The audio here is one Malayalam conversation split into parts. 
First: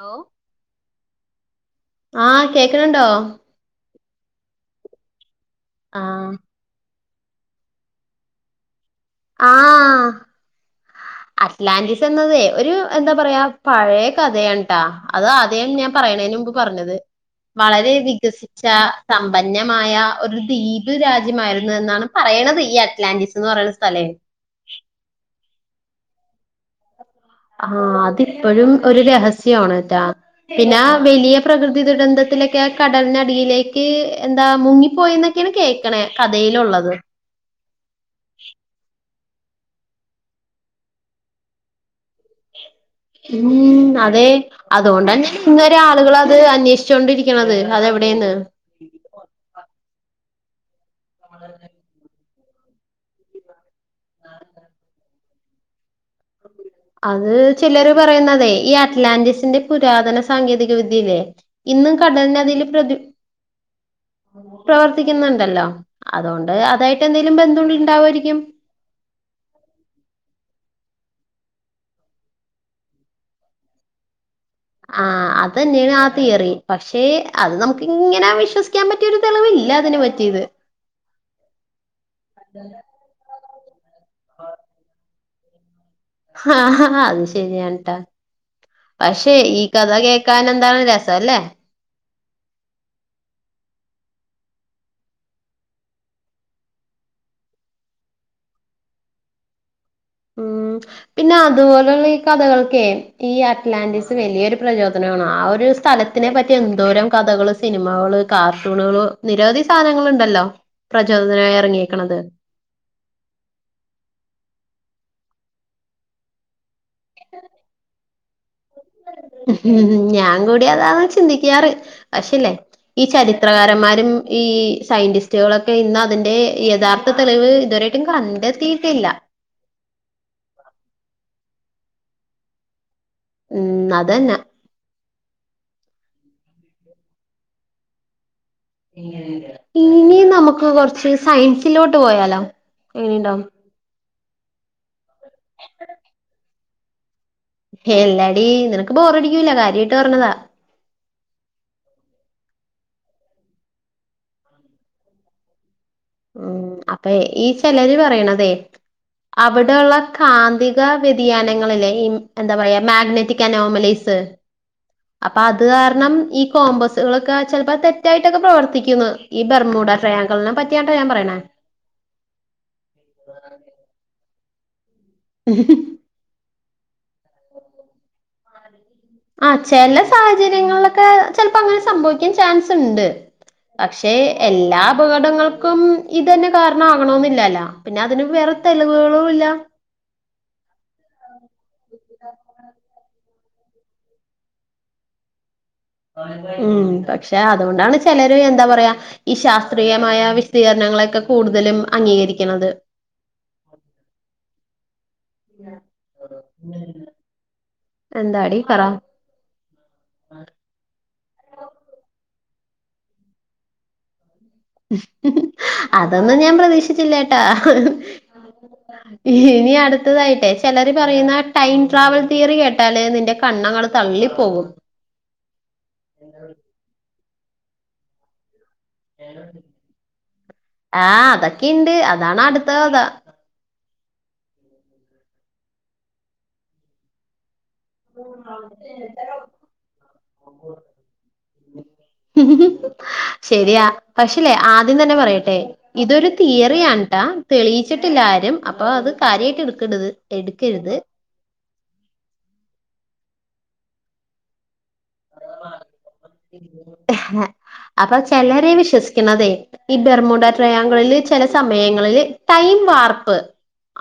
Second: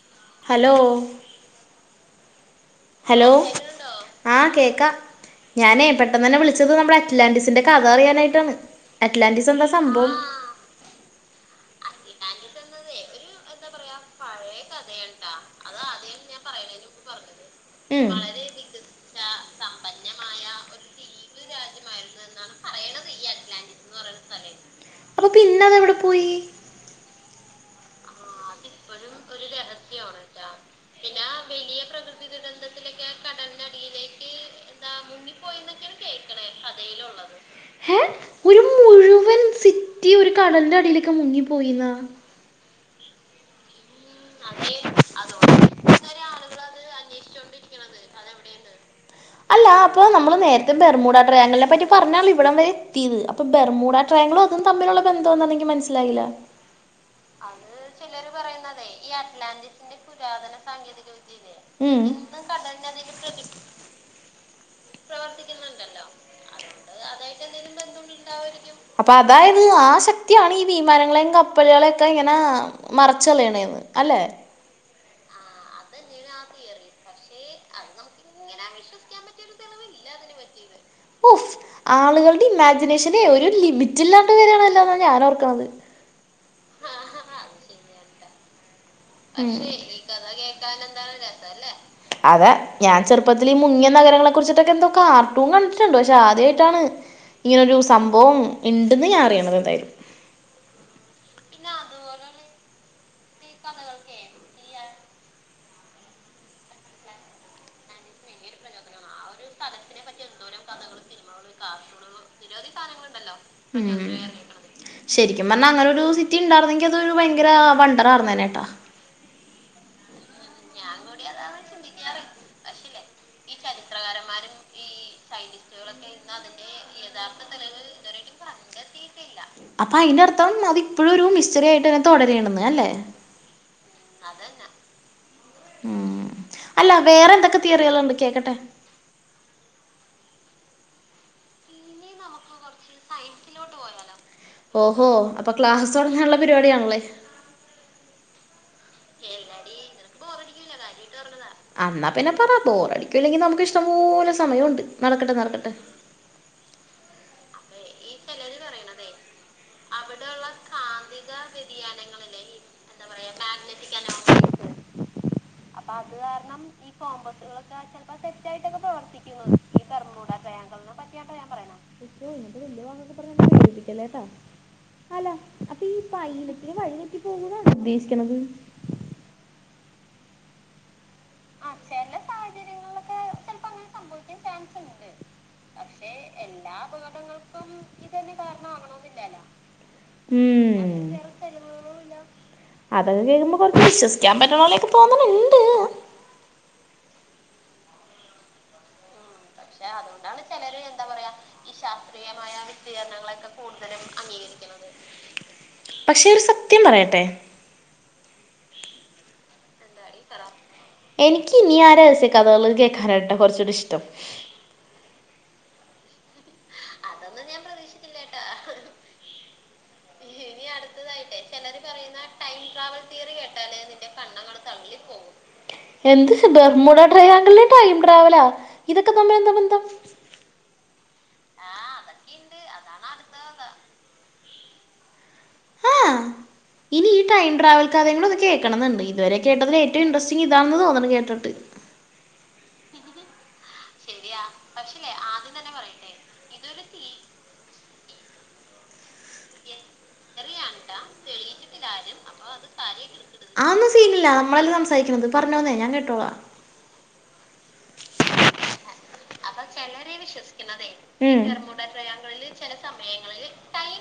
ഹലോ ഹലോ ആ കേക്കണണ്ടോ ആ കേക്കാ ഞാനേ പെട്ടെന്ന് ആഹ് തന്നെ വിളിച്ചത് നമ്മുടെ അറ്റ്ലാറ്റിസിന്റെ കഥ അറിയാനായിട്ടാണ് അറ്റ്ലാറ്റിസ് എന്താ ആഹ് സംഭവം അറ്റ്ലാന്റിസ് എന്നതേ ഒരു എന്താ പറയാ പഴേ കഥയാണ് ടോ അത് ആദ്യേം ഞാൻ പറയണതിന് മുമ്പ് പർഞ്ഞത് വളരെ ഉം വികസി ച്ചാ സമ്പന്നമായ ഒരു ദ്വീപ് രാജ്യമായിരുന്നു എന്നാണ് പറയണത് ഈ അറ്റ്ലാന്റിസ്. ന്ന് പറയണ സ്ഥലേ അതെ അപ്പൊ പിന്നെതെവിടെ പോയി ആഹ് അതി ഇപ്പോഴും ഒരു രഹസ്യാണ് ട്ടോ പിന്നെ വലിയ പ്രകൃതി ദുരന്തത്തിലൊക്കെ നാണ് കടലിനടിയിലേക്ക് ഈ എന്താ മുങ്ങിപ്പോയന്നൊക്കെണ് കേക്കണേ കഥയിലുള്ളത് ഹേ ഒരു മുഴുവൻ സിറ്റി ഒരു കടലിന്റെ അടിയിലൊക്കെ മുങ്ങിപ്പോയിന്നോ ഉം അതെ അതോണ്ടെനേണ് ഇന്ന് വരെ ആളുകൾ അത് അന്വേഷിച്ചോണ്ടിരിക്കണത് അതെവിടേന്ന് അല്ലാ അപ്പൊ നമ്മള് നേരത്തെ ബെർമൂടാട്രെയാങ്കിളിനെ പറ്റി പറഞ്ഞാണ് ഇവിടം വരെ എത്തിയത് അപ്പൊ ബെർ മൂ ആട്രെയാങ്കിളും അതും തമ്മിലുള്ള ബന്തെന്നും എന്നിക്ക് മനസ്സിലായില്ല അത് ചിലര് പറയുന്നതെ ഈ അ ഈ അറ്റ്ലാന്റിസിന്റെ പുരാതന സാങ്കേതിക വിദ്യയില്ലേ ഇന്നും ഇന്ന് കടലിനടിയില് പ്രതി കടലിനടിയിൽ ശ്രദ്ധിക്കി പ്രവർത്തിക്കുന്നുണ്ടല്ലോ അതോണ്ട് അതായിട്ട് എന്തേങ്കിലും ബെന്ധം ഇണ്ടാവായിരിക്കും അപ്പൊ അതായത് ആ ശക്തിയാണ് ഈ വിമാനങ്ങളേം കപ്പലുകളെയൊക്കെ ഇങ്ങനെ മറിച്ചളയണേന്ന് അല്ലെ ആഹ് അതന്നേണ് ആ തിയറി പക്ഷെ അത് നമുക്ക് ഇങ്ങനെ വിശ്വസിക്കാൻ പറ്റി വിശ്വസിക്കാൻ പറ്റിയൊരു തെളിവില്ല അതിനുപറ്റിയത് ഓഫ് ആളുകളുടെ ഇമാജിനേഷനെ ഒരു ലിമിറ്റില്ലാണ്ടെ വരാണല്ലോ ന്നാ ഞാൻ ഓർക്കണന്നത് ഹ ഹാ ഹാ അത് ശരിയാണ് ട്ടോ പക്ഷെ ഈ കഥ കേക്കാനെന്താണ് രസം അല്ലേ അതെ ഞാൻ ചെറുപ്പത്തിൽ ഈ മുങ്ങിയ നഗരങ്ങളെ കുറിച്ചിട്ടൊക്കെ എന്തോ കാർട്ടൂ കണ്ടിട്ടുണ്ട് പക്ഷെ ആദ്യയിട്ടാണ് ഇങ്ങനെരു സംഭവം ഇണ്ടെന്ന് ഞാൻ അറിയണത് എന്തായാലും ഉം പിന്നെ അതുപോലെയുള്ള ഈ കഥകൾക്കെ ഈ അറ്റ്ലാന്റിസ് വലിയൊരു പ്രചോദനമാണ് ആ ഒരു സ്ഥലത്ത് ഇതിനെ പറ്റി എന്തോരം കഥകള് സിനിമകള് കാർട്ടൂണുകള് നിരവധി സാധനങ്ങുണ്ടല്ലോ പ്രചോദനായി ഇറങ്ങിയെക്കണത് നിരവധി സാധനങ്ങളുണ്ടല്ലോ ഉം ശരിക്കും പറഞ്ഞാ അങ്ങനെരു സിറ്റി ഇണ്ടാർന്നെങ്കി അതൊ ഭയങ്കരവണ്ട ഇത് അവിട്ന്നെ ട്ടോ ഞാൻ കൂടി അതാണ് ചിന്തിക്കാറ് പക്ഷേ ല്ലെ ഈ ചരിത്രകാരന്മാരും ഈ സയ്‌ന്റിസ്റ്റുകളൊക്കെ ഇന്ന് അതിന്റെ യഥാർത്ഥ തെളിവ് ഇതുവരെ ഇ കണ്ടത്തീയിട്ടില്ല അപ്പൊ അതിന്റെറ അർഥം അതിപ്പോഴും ഒരു മിസ്റ്ററി ആയിട്ട് തന്നെ തുടരാണെന്ന് അല്ലേ ഉം അതന്നെ ഉം അല്ല വേറെ എന്തൊക്കെ തിയറികൾ ഉണ്ട് കേക്കട്ടെ ഇനി നമുക്ക് കൊറച്ച് സയൻസിലോട്ട് പോയാലോ എങ്ങനെണ്ടാവും ഓഹോ അപ്പൊ ക്ലാസ്സ് തുടങ്ങാനുള്ള പരിപാടി ആണല്ലേ എല്ലടി നിനക്ക് ബോറടിക്കൂല്ല കാര്യയിട്ട് പറഞ്ഞതാ ല്ല കാര്യയ്ട്ട് പറഞ്ഞതാ ആന്നാ പിന്നെ പറ ബോറടിക്കൂല്ലെങ്കിൽ നമുക്ക് ഇഷ്ടം പോലെ സമയോണ്ട് നടക്കട്ടെ നടക്കട്ടെ. ഉം അപ്പ ഈ ചിലര് പറയണതെ അവിടെള്ള കാന്തിക വ്യതിയാനങ്ങളിലെ ഈ എന്താ പറയാ മാഗ്നറ്റിക് അനോമലൈസ് അപ്പൊ അത് കാരണം ഈ കോംബസുകളൊക്കെ ചിലപ്പോ അത് തെറ്റായിട്ടൊക്കെ പ്രവർത്തിക്കുന്നത്. ഈ ബെർമുഡ ട്രയാങ്കിളിനെ പറ്റിയാട്ടോ ഞാൻ പറണേ [inaudible] പൈലേറ്റിന് വഴി തെറ്റി പോവുന്നാണോ ഉദ്ദേശിക്കണത് ആഹ് ചില സാഹചര്യങ്ങളിലൊക്കെ ചിലപ്പോ അങ്ങനെ സംഭവിക്കാൻ ചാൻസ് ഉണ്ട്. ശേ എല്ലാ അപകടങ്ങൾക്കും. ഇതന്നെ കാരണം അവണോനില്ലല്ലോ പിന്നെ അതിന് വേറെ തെളിവുകളുല്ല. ഉം അതൊക്കെ കേൾക്കുമ്പോ കുറച്ച് വിശ്വസിക്കാൻ പറ്റണപോലൊക്കെ തോന്നണുണ്ട്. ഉം പക്ഷെ അതുകൊണ്ടാണ് ചിലര് എന്താ പറയാ ഈ ശാസ് ത്രീയമായ വിശദീകരണങ്ങളൊക്കെ കൂടുതലും അംഗീകരിക്കണത് ത്രിയരണങ്ങളൊക്കെ കൂടുതലുംഅംഗീകരിക്കണത് പക്ഷെ ഒരു സത്യം പറയട്ടെ എന്താടി പറ എനിക്ക് ഇനി ആഹ് രഹസ്യ കഥകള് കേക്കാനാട്ടോ കുറച്ചുടി ഇഷ്ടം. അതൊന്നും ഞാൻ പ്രതീക്ഷിച്ചില്ല ട്ടാ ഇനി അടുത്തതായിട്ടേ ചിലര് പറയുന്ന ടൈം ട്രാവൽ തിയറി കേട്ടാല് നിന്റെ കണ്ണങ്ങള് തള്ളിപ്പോകും എന്ത് ബർമൂഡാട്രയാങ്കളിലെ ടൈം ട്രാവലോ ഇതൊക്കെ തമ്മിൽ എന്താ ബന്ധം? ആഹ് അതൊക്കെയുണ്ട് അതാണ് അടുത്ത കഥ ആഹ് ഇനി ഈ ടൈം ട്രാവൽ കഥകളൊന്ന് കേക്കണം എന്നണ്ട് ഇതുവരെ കേട്ടതിൽ ഏറ്റവും ഇൻറ്രസ്റ്റിംങ് ഇതാണെന്ന് തോന്നുന്നു കേട്ടിട്ട്. ശരിയാ പക്ഷേല്ലേ ആദ്യം തന്നെ പറയട്ടെ ഇതൊരു തിയറിയാണ് ട്ടാ തെളിയിച്ചിട്ടില്ലാരും അപ്പൊ അത് കാര്യായിട്ട് എടുക്കരുത് എടുക്കരുത്. ഒരു കാര്യം അപ്പൊ അത് കാര്യായിട്ട് എടുക്കരുത് അതൊന്നും സീനില്ല നമ്മളല്ലേ സംസാരിക്കുന്നത് പറഞ്ഞോന്ന് ഞാൻ കേട്ടോള്ള [inaudible] അപ്പൊ ചിലര് വിശ്വസി ക്കുന്നതേ ഈ ബെർമുഡ ട്രയാങ്കളില് ഉം ചില സമയങ്ങളിൽ ടൈം വാർപ്പ്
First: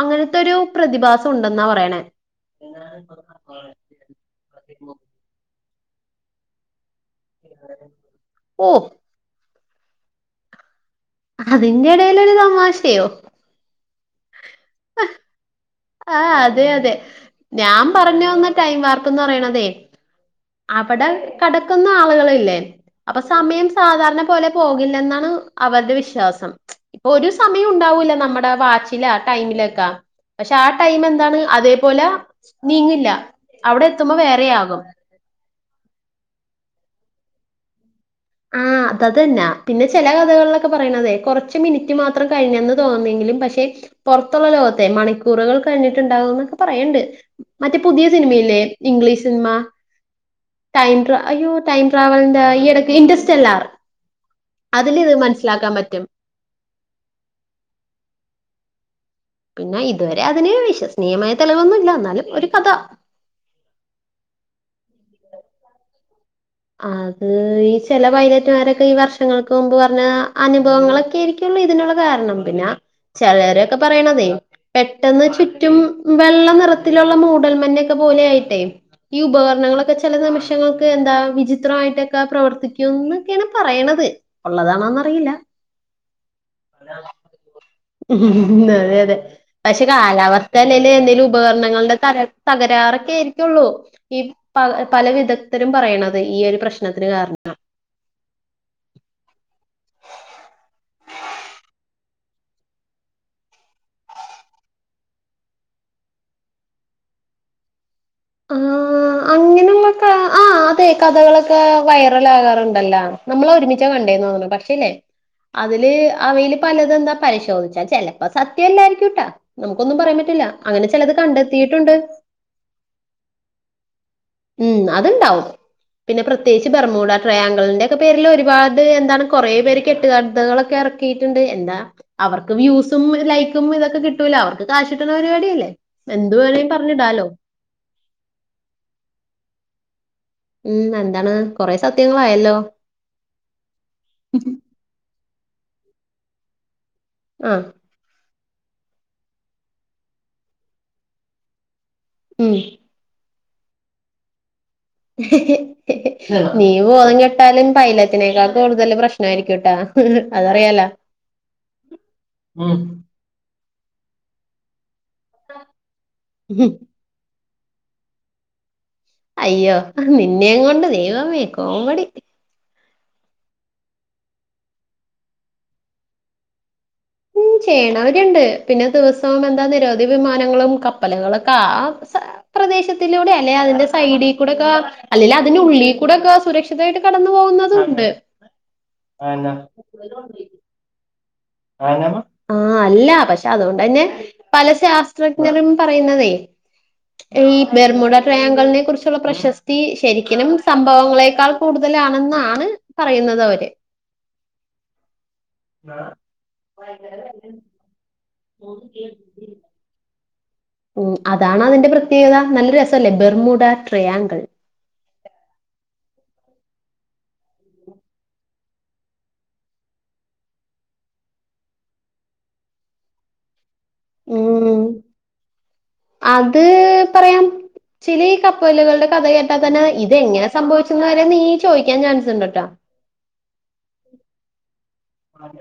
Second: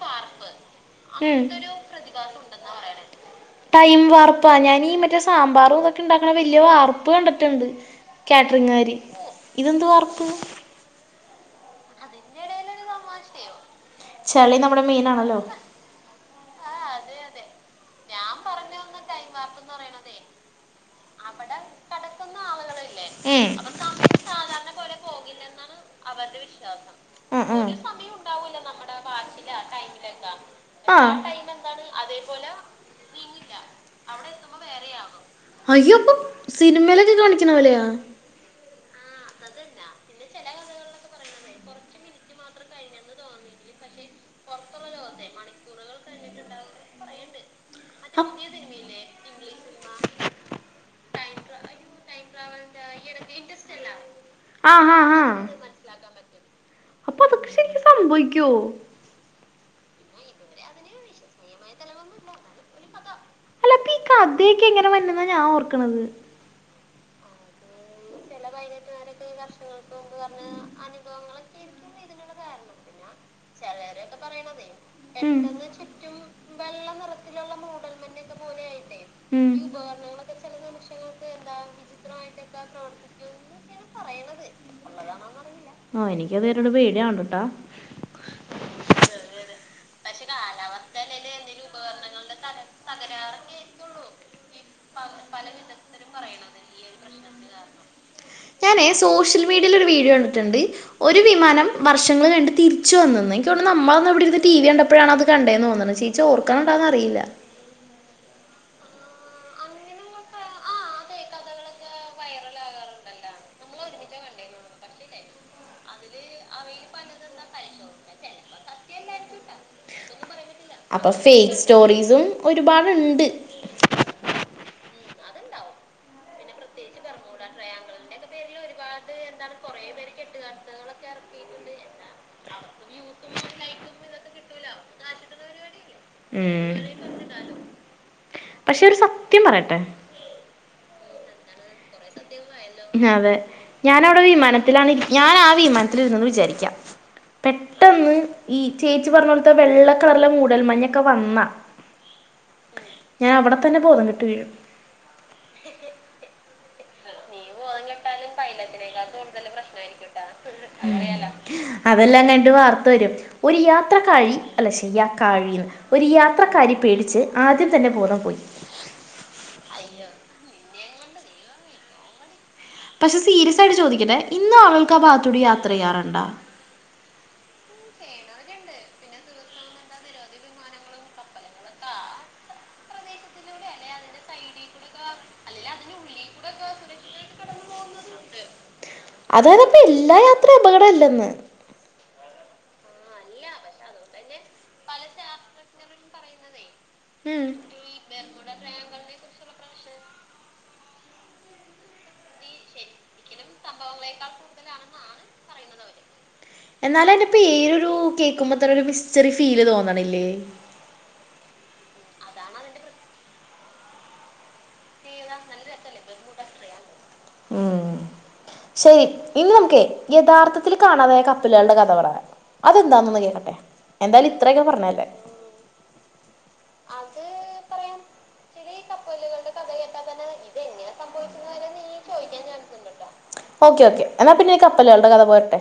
അങ്ങനത്തെൊരു പ്രതിഭാസം ഉം ഉണ്ടെന്നാ പറയണേ ടൈം വാർപ്പാ ഞാനീ മറ്റേ സാമ്പാറും ഇതൊക്കെ ഉണ്ടാക്കണ വലിയ വാർപ്പ് പ്പ് കണ്ടിട്ടുണ്ട് ഓ കാറ്ററിംഗുകാര് ഇതെന്ത് വാർപ്പ്? അതിന്റെടേലൊരു തമാശയോ ചെള്ളി നമ്മുടെ മീനാണല്ലോ ആഹ് അതെ അതെ ഞാൻ പറഞ്ഞു തന്ന ടൈം വാർപ്പെന്ന് പറയണതെ അവിടെ കടക്കുന്ന ആളുകളില്ലേ അപ്പൊ ഉം സമയം സാധാരണ പോലെ പോകില്ലെന്നാണ് അവരുടെ വിശ്വാസം. ഇപ്പോ ഒരു സമയം ഉണ്ടാവുല്ല നമ്മടെ വാച്ചിലാ ടൈമിലാക്കെ പക്ഷെ ആ ടൈം എന്താണ് അതേപോലെ നീങ്ങില്ല അവിടെ എത്തുമ്പോൾ വേറെയാകും. അയ്യോ പ്പൊ സിനിമയിലൊക്കെ കാണിക്ക്ണ പോലെയോ [unintelligible] ത്തത് ന്നാ പിന്നെ ചില കഥകളിലൊക്കെ പറയണതെ കുറച്ച് മിനിറ്റ് മാത്രം കഴിഞ്ഞന്ന് തോന്നിയെങ്കിലും പക്ഷെ പുറത്തുള്ള ലോകത്തെ മണിക്കൂറുകൾ കഴിഞ്ഞിട്ടുണ്ടാകുന്നൊക്കെ പറയ്ണ്ട് മറ്റേ പുതിയ സിനിമയില്ലേ? ഇംഗ്ലീഷ് സിനിമ ടൈംട്രാ അയ്യോ ടൈം ട്രാവലിന്റെ ഈ ഇടക്ക് ഇന്റ്റസ്റ്റല്ലാർ ആഹ് അതില് ഇത് ആഹ് ആഹ് മനസ്സിലാക്കാൻ പറ്റും. അപ്പൊ അതൊക്കെ ശെരിക്കും സംഭവിക്കുവോ? പിന്നെ ഇത് വരെ അതിന് വിശ്വസ്നീയമായ തെളിവൊന്നുല്ല. ന്നാലും ഒരു കഥ. കഥയ്ക്കെ ഇങ്ങനെവര്ന്നെന്നാ ഞാ ഓർക്ക്ണത്. അത് ഈ ചെല പൈലറ്റുമാരൊക്കെ ഈ വർഷങ്ങൾക്ക് മുമ്പ് പറഞ്ഞ അനുഭവങ്ങളൊക്കെയിരിക്കല്ലൊ ഇതിനുള്ള കാരണം. പിന്നാ ചെലരൊക്കെ പറയ്ണതെ. പെട്ടെന്ന് ചുറ്റും വെള്ള നിറത്തിലുള്ള മൂടൽമന്ന [unintelligible] പോലെയായ്ട്ടെ ഈ ഉം ഉപകരണങ്ങളൊക്കെ ചെല നിമിഷങ്ങൾക്ക് എന്താ വി ജി ത്രായിട്ടൊക്ക പ്രവർത്തിക്കുന്ന്. ക്കാണ് പറയണത്. ഉള്ളതാണോന്നറിയില്ല. ആഹ് എനിക്കത് പേടിയാണ്ട്ട്ടാ അതെ അതെ പക്ഷെ കാലാവസ്ഥ അല്ലേല് എന്തെലും ഉപകരണങ്ങളുടെ തക തകരാറൊക്കെയിരിക്കുള്ളൂ. ഇപ്പ പല വിദഗ്ധരും പറയണത്. ഈ ഒരു പ്രശ്നത്തിന് കാരണം ഞാനെ സോഷ്യൽ മീഡിയേല് ഒരു വീഡിയൊ കണ്ടിട്ട്ണ്ട്. ഒരു വിമാനം വർഷങ്ങൾ കണ്ട് തിരിച്ചു വന്നന്ന്. ഇൻക്കോണ് നമ്മളന്ന് ഇവിടെര്ന്ന് ടിവി കണ്ടപ്പഴാണ് അത് കണ്ടെന്നോന്ന് ണ്. ചി ചോർക്ക്ണണ്ടോന്ന് അറിയില്ല ആഹ് അങ്ങനെള്ളക്കാ ആഹ് അതെ കഥകളൊക്കെ വൈറലാകാറ്ണ്ടല്ലോ നമ്മളൊരുമിച്ചാ കണ്ടേന്ന് തോന്നുണു പക്ഷേല്ലേ അതില് അവില് പലത് ന്താ പരിശോധിച്ചാൽ ചെലപ്പൊ സത്യം അല്ലായിരിക്കൂട്ടാ. നമുക്കൊന്നും പറയാൻ പറ്റില്ല. അങ്ങനെ ചെലത് കണ്ടെത്തിയിട്ടുണ്ട്. ഒരു പാട്ണ്ട് ഉം. അത്ണ്ടാവും. പിന്നെ പ്രത്യേകിച്ച് ബെർമുട ട്രയാങ്കിൾ ൻ്റെ പേരിൽ ഒരുപാട് എന്താണ് കൊറെ പേര് കെട്ടുകഥകളൊക്കെ എറക്കിയിട്ട്ണ്ട്. എന്താ അവർക്കും വ്യൂസും, ലൈക്കും ഇതൊക്കെ കിട്ടൂലൊ. അവർക്ക് കാശിട്ട്ണ പരിപാടിയല്ലേ? എന്തു വേണേ പറഞ്ഞ്ടാലോ പഷെ ഒരു സത്യം പറയട്ടെ ഉം. നന്താണ് കൊറേ സത്യങ്ങളായല്ലോ? അതെ. ഞാനവടൊരു വിമാനത്തിലാണ് ഇരി ഞാനാ വിമാനത്തിലിരുന്നെന്ന് വിചാരിക്ക്യ. ആഹ് പെട്ടെന്ന് ഈ. ചേച്ചി പറഞ്ഞോൽത്തെ വെള്ള കളർള്ള മൂടൽ മഞ്ഞൊക്ക വന്നാ മ് ഞാ അവടെത്തന്നെ ബോധംകെട്ട് വീഴും. ഹ് ഹ്. നീ ബോധം കെട് റ്റാലിൻ പൈലറ്റിനേക്കാൾ കൂടുതല് പ്രശ്നായിരിക്കൂട്ടാ, അതറിയാലൊ? അതെല്ലാനൈട്ട് വാർത്തവരും. ഒരു യാത്രക്കാഴി അല്ല ശെ യാക്കാഴിന്ന് ഒരു യാത്രക്കാരി പേടിച്ച് ആദ്യംതന്നെ ബോധം പോയി. അയ്യോ. നിന്നെയുങ്ങൊണ്ട് ദൈവമേ കോമഡി. പക്ഷെ സീരിയസായിട്ട് ചോദിക്കട്ടെ. ഇന്ന് ആളുകൾക്ക് ആ ബാത്തൂടി യാത്രയ്യാറ്ണ്ടാ? ചെയ്യ്ണവര്ണ്ട്. പിന്നെ ദിവസം എന്താ നിരവധി വിമാനങ്ങളും കപ്പലുകളൊക്കെ ആഹ് സ അപ്രദേശത്തിലൂടെ അല്ലെ അതിന്റെ സൈഡികൂടക്കാ അല്ലെലും അതിന്റെ ഉള്ളികൂടൊക്ക സുരക്ഷിതായിട്ട് കടന്ന് പോകുന്നതും ഉണ്ട് അതായത് പ്പൊ എല്ലാ യാത്രയും അപകടം അല്ലെന്ന് [unintelligible] മ. ആഹ് അല്ല. പക്ഷെ അതോണ്ടെന്നെ പല ശാസ്ത്രജ്ഞരും പറയുന്നതേ ഉം ഈ ബെർമുട ട്രയാങ്കൾനെ കുറിച്ച് ക്കുള്ള പ്രശസ്തി ശരിക്കിനും സംഭവങ്ങളെക്കാൾ കൂടുതലാണെന്നാണ് പറയുന്നത വര് [unintelligible] കൂടുതലാണെന്നൊ? ആണ്. ആഹ്. എന്നാലയിന്റെ പേരൊരു കേക്കുമ്പ തെന്നൊരു മിസ്റ്ററി ഫീല് തോന്നണില്ലേ? മ്. അതാണതിന്റെ പ്രത്യേകത. നല്ലെരു രസവല്ലേ. Bermuda triangle. ആഹ്. ശരി. ഇന്ന് നമുക്കേ യഥാർത്ഥത്തിൽ കാണാതായ കപ്പല്കൾടെ കഥ പറയാം. അതെന്താന്നൊന്ന് കേക്കട്ടെ എന്തായാലും ഇത്രയൊക്കെ ഉം പറഞ്ഞല്ലേ അത് പറയാം ചില ഈ കപ്പലുകളുടെ കഥ കേട്ടാൽ തന്നെ ഇതെങ്ങനെ സംഭവിച്ച വരെ നീ ചോദിക്കാൻ ചാൻസ് ഉണ്ട് ട്ടാ ഓക്കെ ഓക്കേ എന്നാ പിന്നെ കപ്പലുകളുടെ കഥ പോരട്ടെ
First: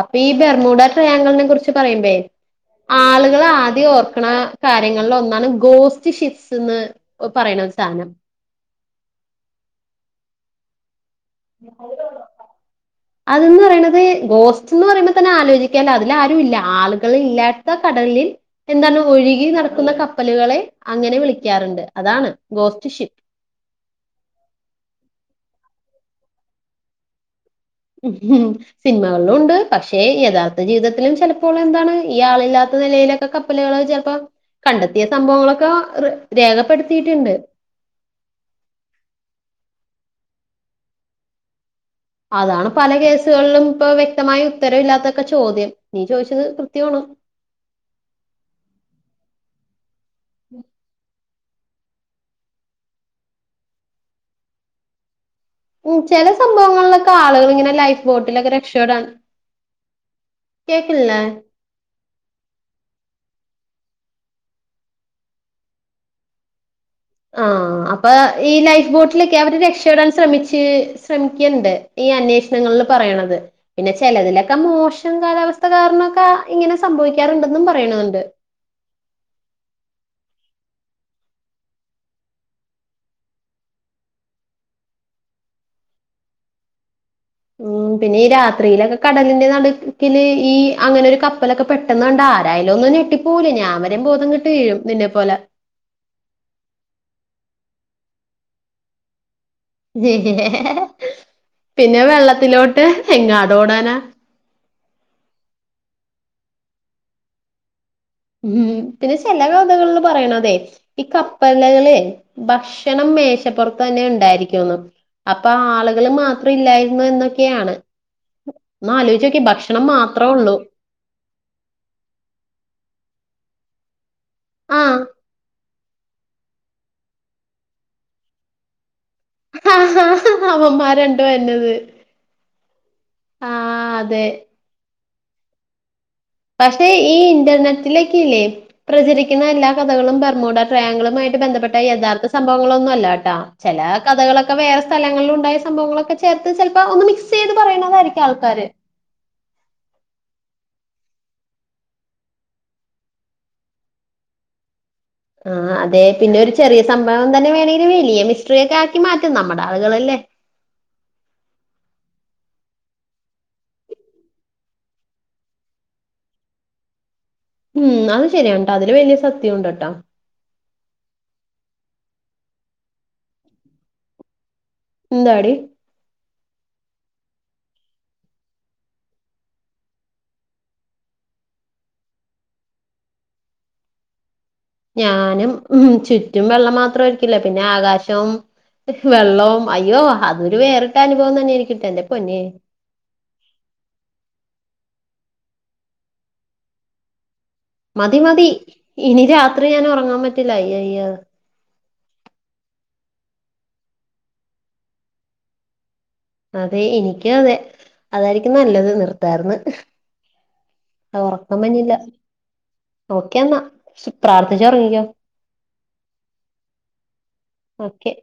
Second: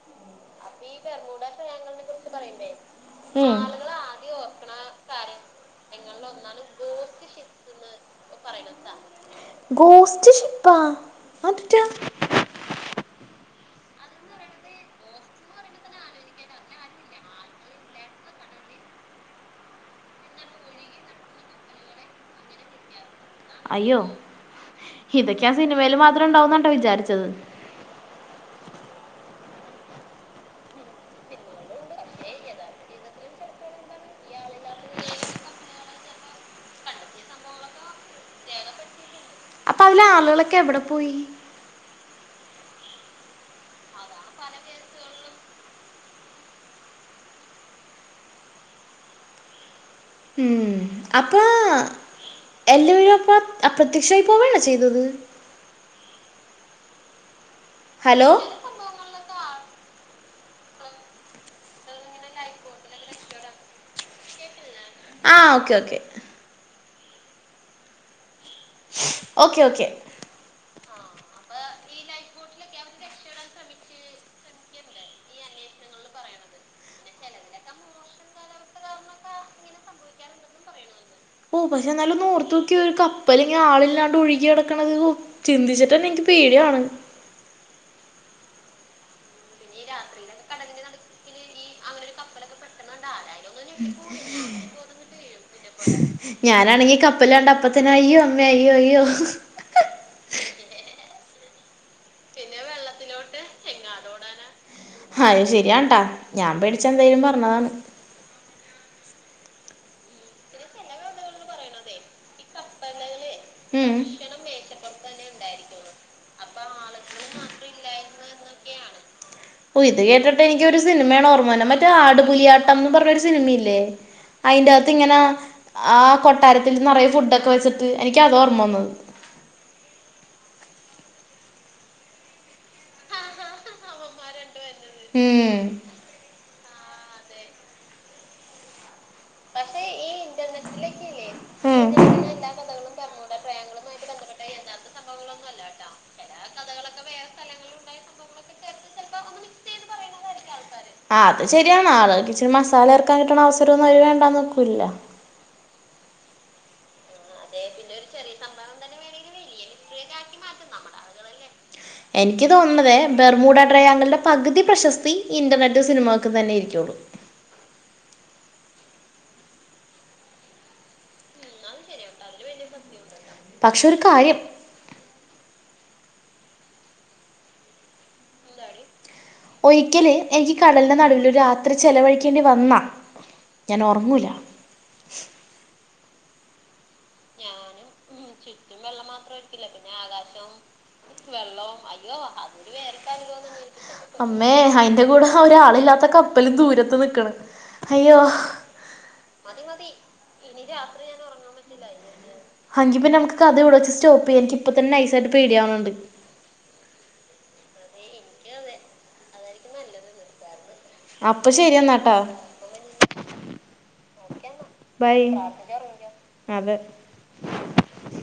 അപ്പൊ ഈ ബെർമുട ട്രയാങ്കിളിനെ കുറിച്ച് പറയുമ്പേ അപ്പൊ ആളുകൾ ആദ്യം ഓർക്ക്ണ കാര്യങ്ങളിൽ ഒന്നാണ് ഗോസ്റ്റ് ഷിപ്സ്ന്ന് പറയണ സാധനം ഗോസ്റ്റ് ഷിപ്പാ അതെറ്റാ [inaudible] [inaudible] അതന്ന് പറയണത് ഗോസ്റ്റ്ന്ന് പറയുമ്പോ തന്നെ ആലോചിക്കാല അതില ആരും ഇല്ല ആളുകൾ ഇല്ലാത്ത കടലിൽ എന്താണ് ഒഴുകി നടക്കുന്ന കപ്പലുകളെ അങ്ങനെ വിളിക്കാറുണ്ട് അതാണ് ഗോസ്റ്റ്ഷിപ്പ അയ്യോ ഇതൊക്കെയ ആ സിനിമൽ മാത്രം ഉണ്ടാവന്നട്ടോ വിചാരിച്ചത് ഉം സിനിമകളിലും ഉണ്ട് പക്ഷേ യഥാർത്ഥ ജീവിതത്തിലും ചിലപ്പോൾ എന്താണ് ഈ ആളില്ലാത്ത നിലയിലൊക്കെ കപ്പല് പ്പല്കള് ചെലപ്പോ കണ്ടെത്തിയ സംഭവങ്ങളൊക്കെ രേഖപ്പെടുത്തിയിട്ടുണ്ട് അപ്പൊ അതിലെ ആളുകളൊക്കെ എവിടെ പോയി അതാണ് പല കേസുകളിലും ഇപ്പൊ വ്യക്തമായ ഉത്തരവില്ലാത്തൊക്കെ ചോദ്യം നീ ചോദിച്ചത് കൃത്യമാണ് ഇമ് അപ്പ എല്ലാവരും അപ്പ അപ്രത്യക്ഷമായിപ്പോവേണോ ചെയ്തത് ഉ ചില സംഭവങ്ങളിലൊക്കെ ആളുകൾ ഇങ്ങനെ ലൈഫ് ഹലോ ബോട്ടിലൊക്കെ അക്ഷരാ കേക്കില്ലെ ആഹ് ഓക്കെ ഓക്കെ ആ അപ്പൊ ഈ ലൈഫ് ബോട്ടിലൊക്കെ അവര് ഓക്കെ ഓക്കെ രക്ഷപ്പെടാൻ ശ്രമിച്ചു ശ്രമിക്കണ്ട് ഈ അന്വേഷണങ്ങളിൽ പറയണത് പിന്നെ ചെലതിലൊക്കെ മോശം കാലാവസ്ഥ കാരണം ഒക്കെ ഇങ്ങനെ സംഭവിക്കാറുണ്ടെന്നും പറയണുന്നുണ്ട് ഓ പക്ഷെ എന്നല്ലും നോർത്ത് നോക്കി ഒരു കപ്പല ഇങ്ങ ആളില്ലാണ്ട് ഒഴുകി നടക്ക്ണത് ചിന്തിച്ചിട്ടന്നെ എനിക്ക് പേടിയാകണ് പിന്നെ ഈ രാത്രിയിലൊക്കെ കടലിന്റെ നടുക്കില് ഈ അങ്ങനെ ഒരു കപ്പലൊക്കെ പെ പെട്ടന്നണ്ട ആരായാലും ഒന്നു ഞെട്ടിപ്പോകൂലേ ഞൻ വരെയും ബോധം കേട്ട് വീഴും നിന്നെ പോലെ ഞാനാണെങ്കി കപ്പല് കണ്ട അപ്പത്തന്നെ അയ്യോ അമ്മേ അയ്യോ അയ്യോ പിന്നെ വെള്ളത്തിലോട്ട് എങ്ങാട് ഓടാനാ ആഹ് അത് ശരിയാൺട്ടാ ഞാൻ പേടിച്ച എന്തായലും പറഞ്ഞതാണ് ഉം പിന്നെ ചില കവിതകളിൽ പറയണതെ ഈ കപ്പലു കളിളെ ഭക്ഷണം മേശപ്പുറത്ത് ഉം തന്നെ ഉണ്ടായിരിക്കും അപ്പൊ ആളുകൾ മാത്രം ഇല്ലായിരുന്നു എന്നൊക്കെയാണ് ഒന്ന് ആലോചിച്ചോക്കി ഓ ഭക്ഷണം ഇത് മാത്രേ കേട്ടിട്ട് ഉള്ളൂ എനിക്കൊരു സിനിമയാണ് ഓർമ വന്നേ മറ്റേ ആടുപുലിയാട്ടംന്ന് പറഞ്ഞൊ ഒരു സിനിമയില്ലേ അതിന്റെ അകത്ത് ആഹ് ഇങ്ങനെ ആ കൊട്ടാരത്തിൽ നിറയ ഫുഡൊക്കെ വെച്ചിട്ട് എനിക്ക് അതാ ഓർമ്മ വന്നത് ആ ഹാ ഹാ അവന്മാര് രണ്ട് വന്നത് ആഹ് അതെ ഇമ് പക്ഷെ ഈ ഇന്റർനെറ്റിലേക്കില്ലേ പ്രചരിക്കുന്ന എല്ലാ കഥകളും ബർമുട ട്രയങ്ങളുമായിട്ട് ബന്ധപ്പെട്ട യഥാർത്ഥ സംഭവങ്ങളൊന്നും അല്ല കേട്ടാ. ചില കഥകളൊക്കെ വേറെ സ്ഥലങ്ങളിലുണ്ടായ സംഭവങ്ങളൊക്കെ ചേർത്ത്. ചിലപ്പോ ഒന്ന് മിക്സ് ചെയ്ത് പറയുന്നതായിരിക്കും ആൾക്കാര്. ആഹ് അത് ശരിയാണ് ആള്കൾക്കിച്ചിരി മസാല ഇറക്കാൻ കിട്ടണ അവസരൊന്നും അവര് വേണ്ടാന്ന് വക്കൂലല്ലോ ആ അതെ പിന്നെ ഒരു ചെറിയ സംഭവം തന്നെ വേണമെങ്കിൽ വലിയ മിസ്ട്രിയ ഒക്കെ ആക്കി മാറ്റും നമ്മുടെ ആളുകളല്ലേ എനിക്ക് തോന്നുന്നതേ ബെർമൂഡട്രയാൻക്ലിന്റെ പകുതി പ്രശസ്തി ഇൻ്റർനെറ്റ് സിനിമക്ക് തന്നെ ഇരിക്കുകയുള്ളൂ ഉം അത് ശരിയാണ്‌ട്ടോ അതില് വലിയ സത്യം ഉണ്ട് ട്ടോ പക്ഷേ ഒരു കാര്യം ഇന്താടി ഒരിക്കല് എനിക്ക് കടലിന്റെ നടുവില് രാത്രി ചെലവഴിക്കേണ്ടി വന്നാ ഞാൻ ഉറങ്ങൂല ഞാനും ചുറ്റും വെള്ളം മാത്രമായിരിക്കും ല്ല പിന്നെ ആകാശം വെള്ളം അയ്യോ അതൊരു വേറിട്ട അനുഭവം തന്നെയാനിക്കട്ടെ എന്റെ പൊന്നെ. [inaudible] അമ്മേ അയിന്റെ കൂടെ ഒരാളില്ലാത്ത കപ്പലും ദൂരത്ത് നിക്ക്ണ്. മതി മതി ഇനി രാത്രി ഞാൻ ഒറങ്ങാൻ പറ്റില്ല അയ്യയ്യോ. എങ്കിപ്പിന്നെ നമുക്ക് കഥ ഇവിടച്ച് സ്റ്റോപ്പ് ചെയാം എനിക്ക്പ്പ തന്നെ നൈസായിട്ട് പടിയാവ്ണ്ട്. അതെ എനിക്കും അതെ അതായിരിക്കും നല്ലത് നിർത്താർന്ന്. അപ്പൊ ഒറക്കം ശരി വര്ണില്ല എന്നാട്ടാ ഓക്കെന്നാ പ്രാർത്ഥിച്ച് ഒറങ്ങിക്കോ ബൈ. അതെ ഓക്കെ